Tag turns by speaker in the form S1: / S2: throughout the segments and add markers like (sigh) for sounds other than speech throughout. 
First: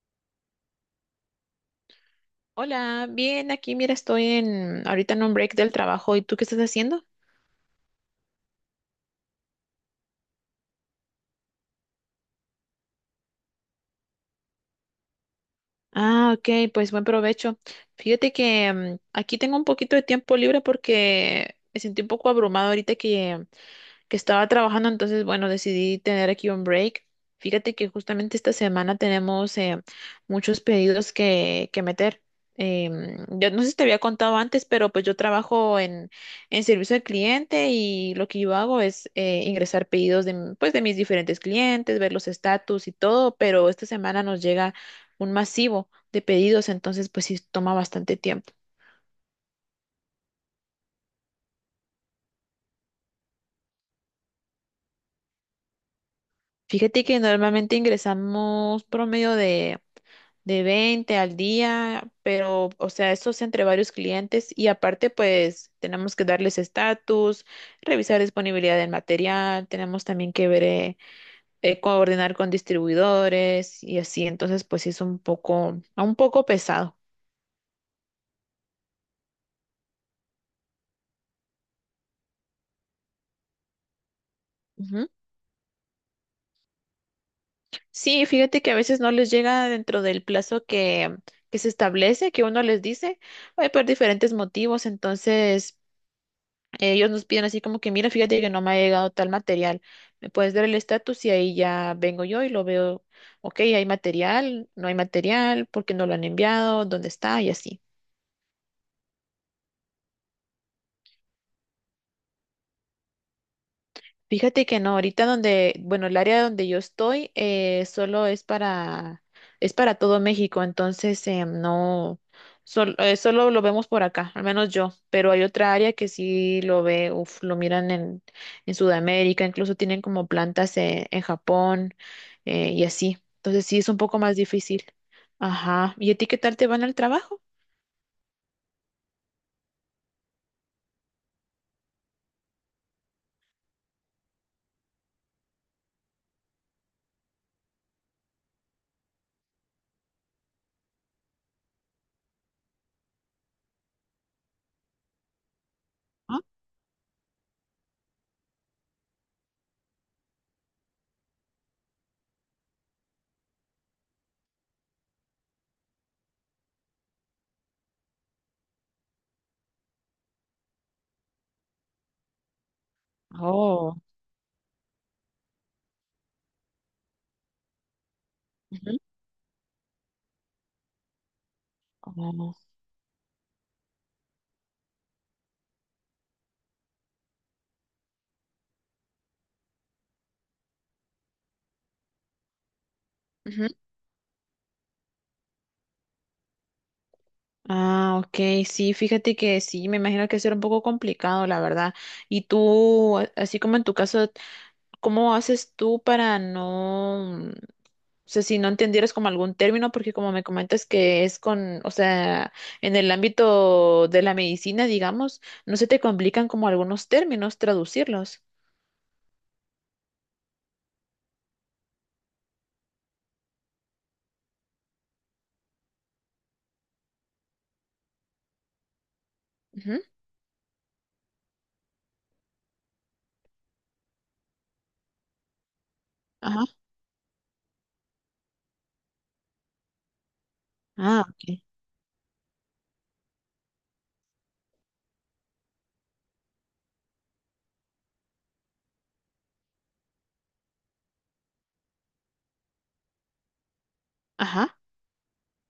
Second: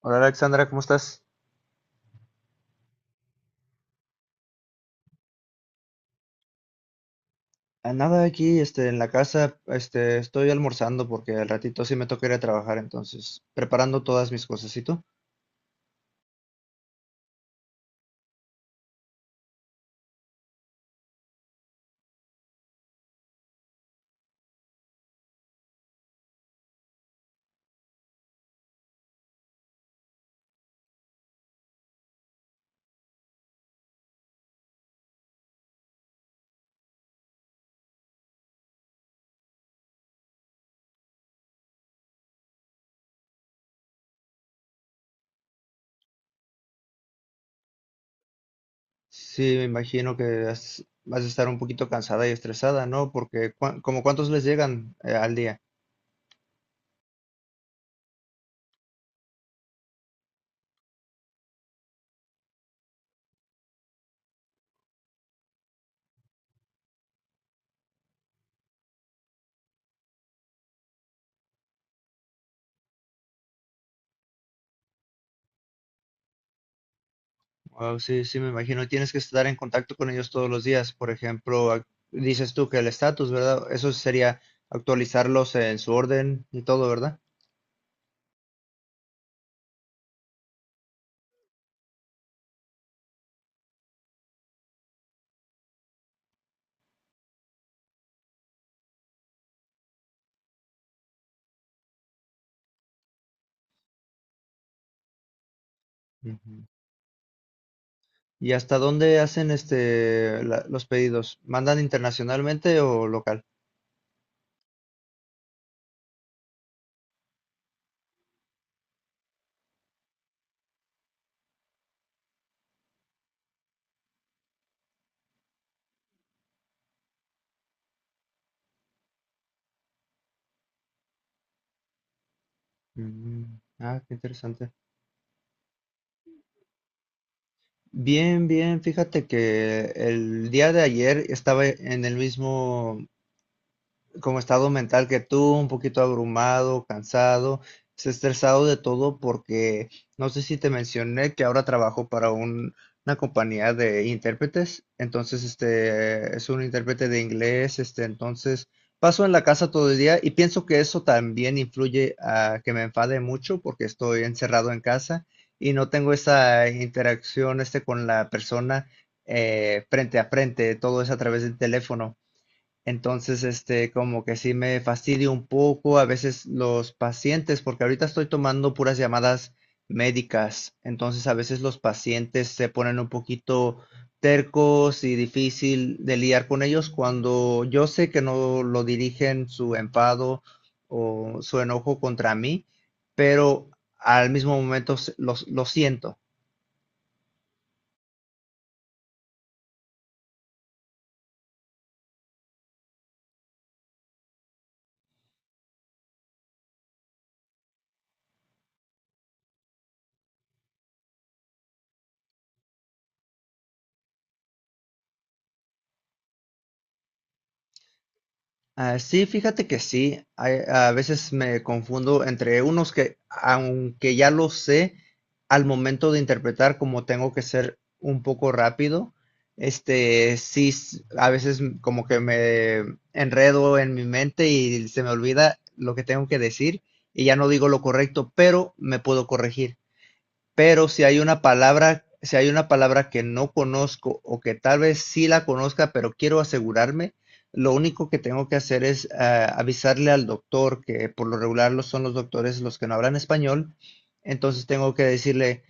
S1: Hola Alexandra, ¿cómo estás?
S2: Hola, bien, aquí mira, estoy en ahorita en un break del trabajo. ¿Y tú qué estás haciendo?
S1: A nada aquí, en la casa, estoy almorzando porque al ratito sí me toca ir a trabajar, entonces, preparando todas mis cosas. ¿Y tú?
S2: Ah, ok, pues buen provecho. Fíjate que aquí tengo un poquito de tiempo libre porque me sentí un poco abrumado ahorita que estaba trabajando, entonces, bueno, decidí tener aquí un break. Fíjate que justamente esta semana tenemos muchos pedidos que meter. Yo no sé si te había contado antes, pero pues yo trabajo en servicio al cliente y lo que yo hago es ingresar pedidos de, pues, de mis diferentes clientes, ver los estatus y todo, pero esta semana nos llega un masivo de pedidos, entonces pues sí toma bastante tiempo.
S1: Sí, me imagino que vas a estar un poquito cansada y estresada, ¿no? Porque, como cuántos les llegan al día?
S2: Fíjate que normalmente ingresamos promedio de 20 al día, pero o sea, eso es entre varios clientes y aparte pues tenemos que darles estatus, revisar disponibilidad del material, tenemos también que ver, coordinar con distribuidores y así, entonces pues sí es un poco pesado.
S1: Oh, sí, sí, me imagino. Tienes que estar en contacto con ellos todos los días. Por ejemplo, dices tú que el estatus, ¿verdad? Eso sería actualizarlos en su orden y todo, ¿verdad?
S2: Sí, fíjate que a veces no les llega dentro del plazo que se establece, que uno les dice, por diferentes motivos. Entonces, ellos nos piden así como que, mira, fíjate que no me ha llegado tal material. ¿Me puedes dar el estatus? Y ahí ya vengo yo y lo veo, ok, hay material, no hay material, ¿por qué no lo han
S1: Ujú.
S2: enviado? ¿Dónde está? Y así.
S1: ¿Y hasta dónde hacen los pedidos? ¿Mandan internacionalmente o local?
S2: Fíjate que no, ahorita donde, bueno, el área donde yo estoy, solo es para todo México, entonces no, solo lo vemos por acá, al menos yo, pero hay otra área que sí lo ve, uf, lo miran en Sudamérica, incluso tienen como plantas en Japón y así,
S1: Mm,
S2: entonces sí es un
S1: ah, qué
S2: poco más
S1: interesante.
S2: difícil. Ajá, ¿y a ti qué tal te van al trabajo?
S1: Bien, bien, fíjate que el día de ayer estaba en el mismo como estado mental que tú, un poquito abrumado, cansado, estresado de todo porque no sé si te mencioné que ahora trabajo para una compañía de intérpretes, entonces
S2: ¿Ah?
S1: es un intérprete de inglés, entonces paso en la casa todo el día y pienso que eso también influye a que me enfade mucho porque estoy encerrado en casa y no tengo esa interacción con la persona frente a frente, todo es a través del teléfono. Entonces,
S2: Oh.
S1: como que sí me fastidio un poco a veces los pacientes, porque ahorita estoy tomando puras
S2: Ujú.
S1: llamadas médicas. Entonces, a veces los pacientes se ponen un poquito tercos y difícil de lidiar con ellos cuando yo sé que no lo dirigen su enfado o su enojo contra mí, pero
S2: Oh.
S1: al mismo momento lo siento.
S2: Ah, ok, sí, fíjate que sí, me imagino que será un poco complicado, la verdad. Y tú, así como en tu caso, ¿cómo haces tú para no, o sea, si no entendieras como algún término, porque como me comentas que es con, o sea, en el ámbito de la medicina, digamos, no se te complican como algunos términos traducirlos.
S1: Ah, sí, fíjate que sí. A veces me confundo entre unos que, aunque ya lo sé, al momento de interpretar, como tengo que ser un poco rápido,
S2: Ujú.
S1: sí, a veces como que me enredo en mi mente y se me olvida lo que tengo que
S2: Ajá.
S1: decir y ya no digo lo correcto, pero me puedo corregir. Pero
S2: Ah, ok.
S1: si hay una palabra que no conozco o que tal vez sí la conozca, pero quiero asegurarme, lo único que tengo que hacer es avisarle al doctor, que por lo regular son los doctores los que no hablan español. Entonces
S2: Ajá.
S1: tengo que decirle:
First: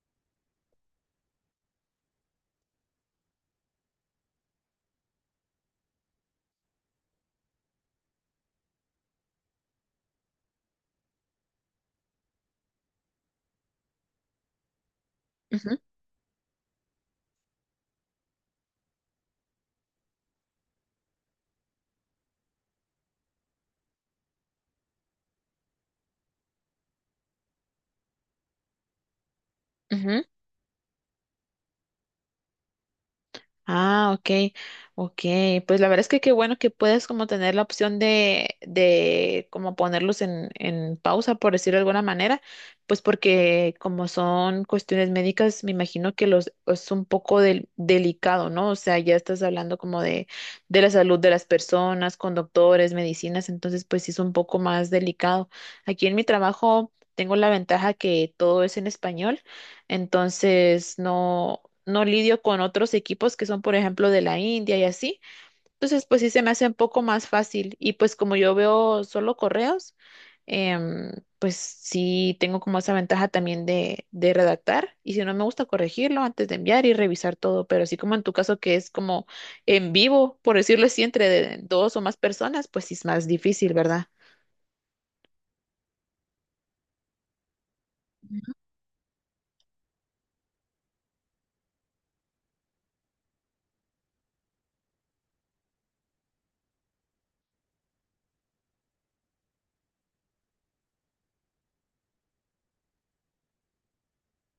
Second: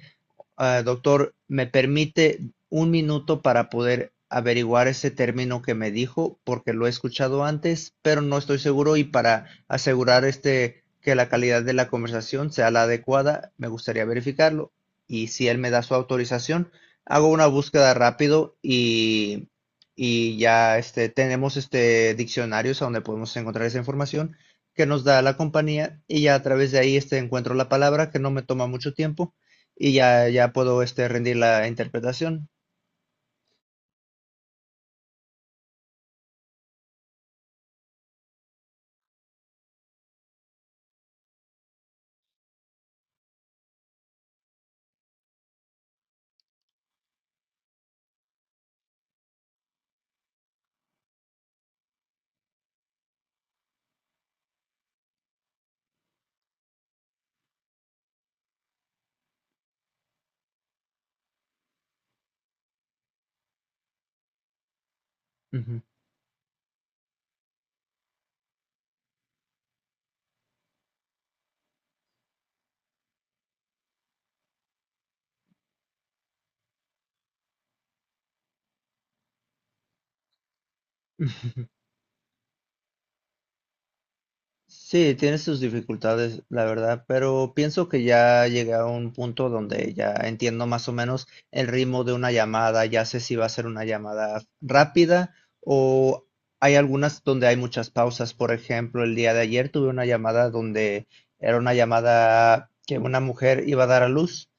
S1: "Ah, doctor, ¿me permite un minuto para poder averiguar ese término que me dijo? Porque lo he escuchado antes, pero no estoy seguro y para asegurar que la calidad de la conversación sea la adecuada, me gustaría verificarlo". Y si él me
S2: Ujú.
S1: da su autorización, hago una búsqueda rápido y ya tenemos diccionarios a donde podemos encontrar esa información que nos da la compañía y ya a través de ahí encuentro la palabra que no me toma mucho tiempo y
S2: Ujú.
S1: ya puedo, rendir la interpretación.
S2: Ah, ok, ok. Pues la verdad es que qué bueno que puedes como tener la opción de como ponerlos en pausa, por decirlo de alguna manera, pues porque como son cuestiones médicas, me imagino que los es un poco delicado, ¿no? O sea, ya estás hablando como de la salud de las personas, con doctores, medicinas, entonces pues sí es un poco más delicado. Aquí en mi trabajo tengo la ventaja que todo es en español. Entonces, no lidio con otros equipos que son, por ejemplo, de la India y así.
S1: Ujú.
S2: Entonces, pues sí se me hace un poco más fácil. Y pues como yo veo solo correos, em, pues sí tengo como esa ventaja también de redactar. Y si no me gusta corregirlo antes de enviar y revisar todo, pero así como en tu caso que es como en vivo, por decirlo así, entre
S1: (laughs)
S2: dos o más personas, pues sí es más difícil, ¿verdad?
S1: Sí, tiene sus dificultades, la verdad, pero pienso que ya llegué a un punto donde ya entiendo más o menos el ritmo de una llamada, ya sé si va a ser una llamada rápida o hay algunas donde hay muchas pausas. Por ejemplo, el día de ayer tuve una llamada donde era una llamada que una mujer iba a dar a luz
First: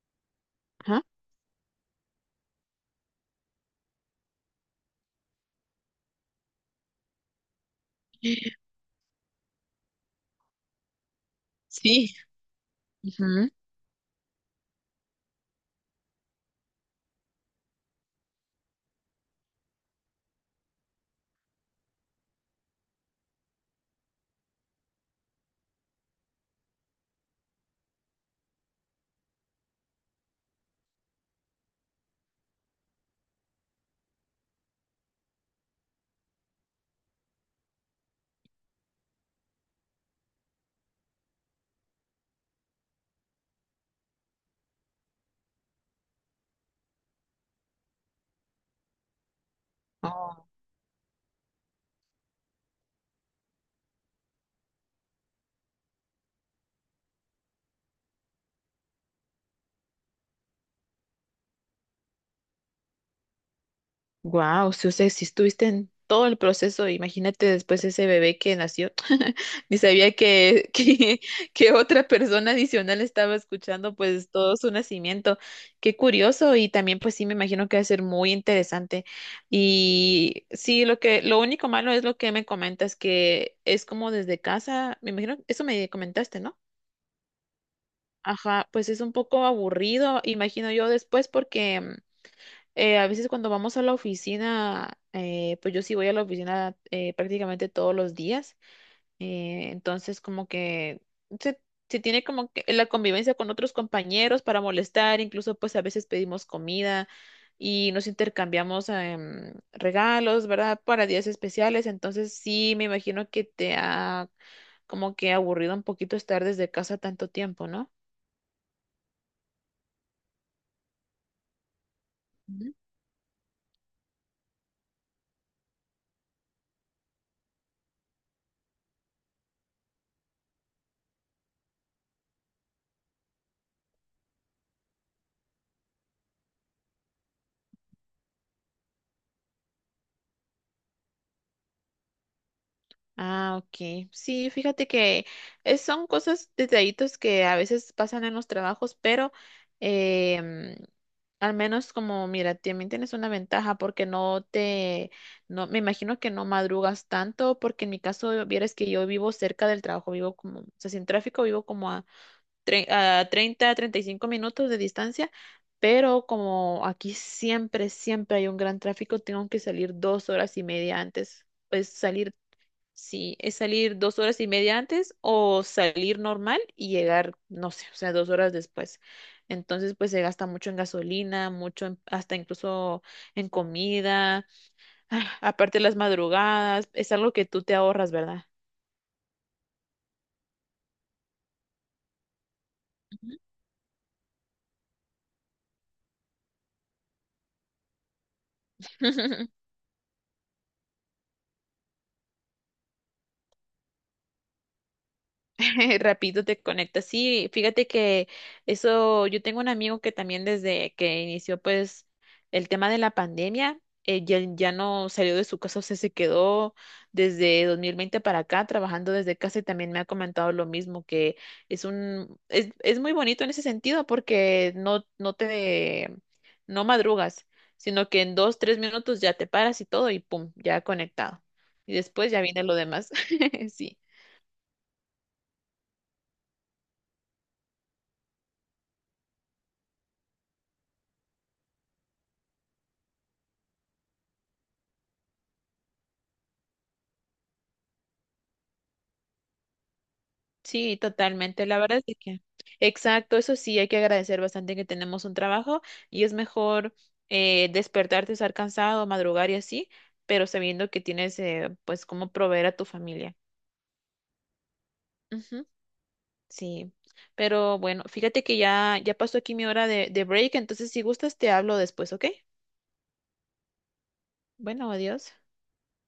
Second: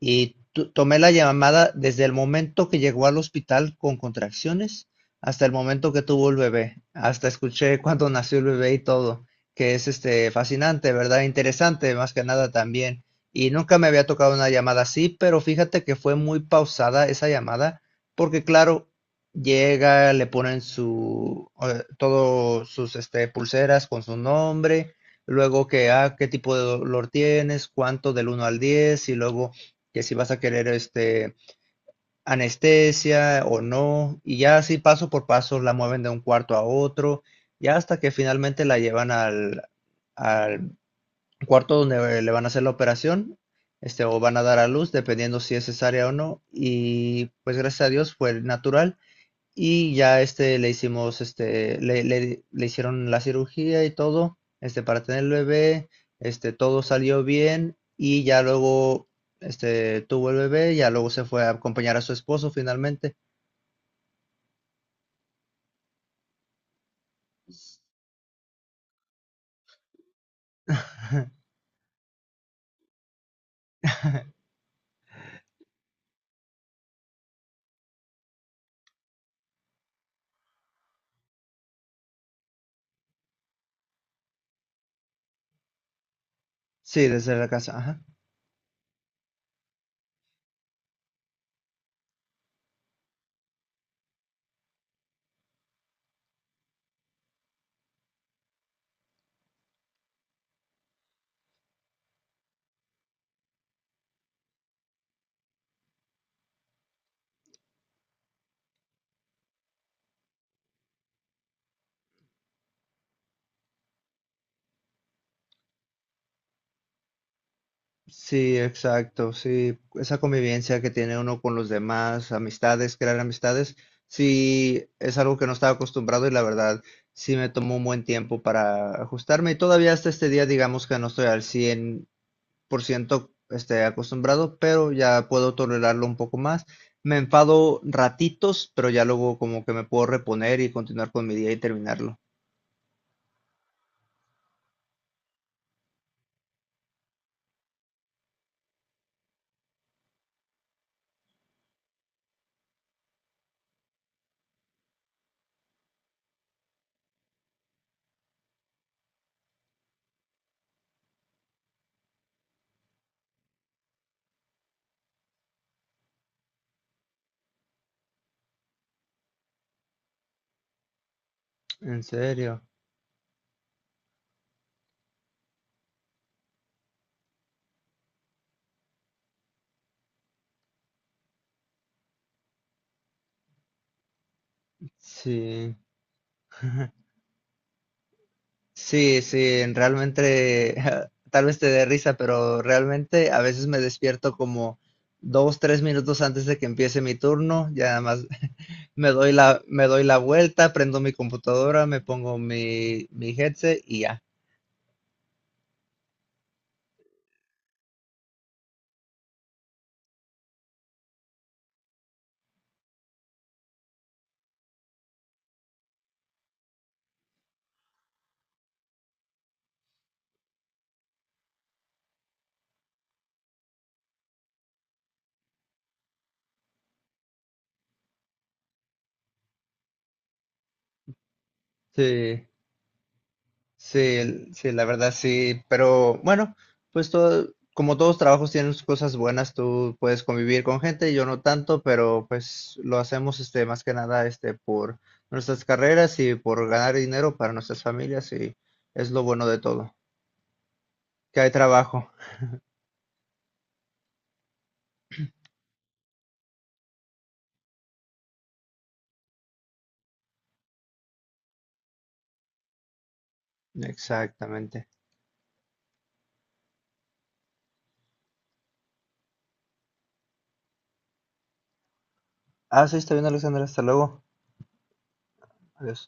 S1: y tomé
S2: Ajá.
S1: la llamada desde el momento que llegó al hospital con contracciones hasta el momento que tuvo el bebé, hasta escuché cuando nació el bebé y todo, que es fascinante, ¿verdad? Interesante, más
S2: Sí.
S1: que nada también.
S2: Ujú.
S1: Y nunca me había tocado una llamada así, pero fíjate que fue muy pausada esa llamada, porque claro, llega, le ponen su todos sus, pulseras con su nombre, luego que qué tipo de dolor tienes, cuánto del 1 al 10 y luego que si vas a querer anestesia o no, y ya así paso por paso la mueven de un cuarto a otro, ya hasta que finalmente la llevan al cuarto donde le van a hacer la operación, o van a dar a luz, dependiendo si es cesárea o no, y pues gracias a Dios fue natural y ya este le hicimos este le, le- le hicieron la cirugía y todo, para tener el bebé, todo salió bien y ya luego tuvo el bebé, ya luego se fue a acompañar a su esposo finalmente.
S2: Wow, si, o sea, si estuviste en todo el proceso, imagínate después ese bebé que nació, (laughs) ni sabía (laughs)
S1: (laughs)
S2: que otra persona adicional estaba escuchando pues todo su nacimiento. Qué curioso y también pues sí me imagino que va a ser muy interesante. Y sí, lo único malo es lo que me comentas, que es como desde casa, me imagino, eso me comentaste, ¿no?
S1: Sí, desde la casa, ajá.
S2: Ajá, pues es un poco aburrido, imagino yo después porque... a veces cuando vamos a la oficina, pues yo sí voy a la oficina prácticamente todos los días, entonces como que se, se tiene como que la convivencia con otros compañeros para molestar, incluso pues a veces pedimos comida y nos intercambiamos regalos, ¿verdad? Para días especiales, entonces sí me imagino que te ha como que aburrido un poquito estar desde casa tanto tiempo, ¿no?
S1: Sí, exacto, sí, esa convivencia que tiene uno con los demás, amistades, crear amistades, sí, es algo que no estaba acostumbrado y, la verdad, sí me tomó un buen tiempo para ajustarme y todavía hasta este día digamos que no estoy al 100%, acostumbrado, pero ya puedo tolerarlo un poco más. Me enfado ratitos, pero ya luego como que me puedo reponer y continuar con mi día y terminarlo.
S2: Ah, ok. Sí, fíjate que son cosas, detallitos que a veces pasan en los trabajos, pero em, al menos como, mira, también tienes una ventaja porque no me imagino que no madrugas tanto, porque en mi caso, vieras que yo vivo cerca del trabajo, vivo como, o sea, sin tráfico, vivo como a, a 30, 35 minutos de distancia, pero como aquí siempre hay un gran tráfico, tengo que salir dos horas y media antes, pues
S1: ¿En
S2: salir.
S1: serio?
S2: Sí, es salir dos horas y media antes o salir normal y llegar, no sé, o sea, dos horas después. Entonces, pues se gasta mucho en gasolina, mucho hasta incluso en comida. (sighs) Ah,
S1: Sí.
S2: aparte las madrugadas, es algo que tú te ahorras, ¿verdad?
S1: Sí, sí, realmente (laughs) tal vez te dé risa, pero realmente a veces me despierto como 2, 3 minutos antes de que empiece mi turno, ya nada más (laughs)
S2: (laughs)
S1: me doy la vuelta, prendo mi computadora, me pongo mi headset y ya.
S2: (laughs) Rapidito te conectas. Sí, fíjate que eso, yo tengo un amigo que también desde que inició pues el tema de la pandemia, ya no salió de su casa, o sea, se quedó desde 2020 para acá trabajando desde casa y también me ha comentado lo mismo, que es es muy bonito en ese sentido porque no te, no madrugas, sino que en dos, tres minutos ya te paras y todo y pum, ya conectado. Y después ya
S1: Sí.
S2: viene lo demás. (laughs) Sí.
S1: Sí, sí, la verdad sí, pero bueno, pues todo, como todos trabajos tienen sus cosas buenas, tú puedes convivir con gente, yo no tanto, pero pues lo hacemos, más que nada, por nuestras carreras y por ganar dinero para nuestras familias, y es lo bueno de todo,
S2: Sí,
S1: que hay
S2: totalmente. La verdad
S1: trabajo.
S2: es que, exacto, eso sí, hay que agradecer bastante que tenemos un trabajo y es mejor despertarte, estar cansado, madrugar y así, pero sabiendo que tienes, pues, cómo proveer a tu familia.
S1: Exactamente.
S2: Ujú, sí, pero bueno, fíjate que ya pasó aquí mi hora de break, entonces si gustas te hablo después, ¿ok?
S1: Ah, sí, está bien, Alexander, hasta luego.
S2: Bueno, adiós.
S1: Adiós.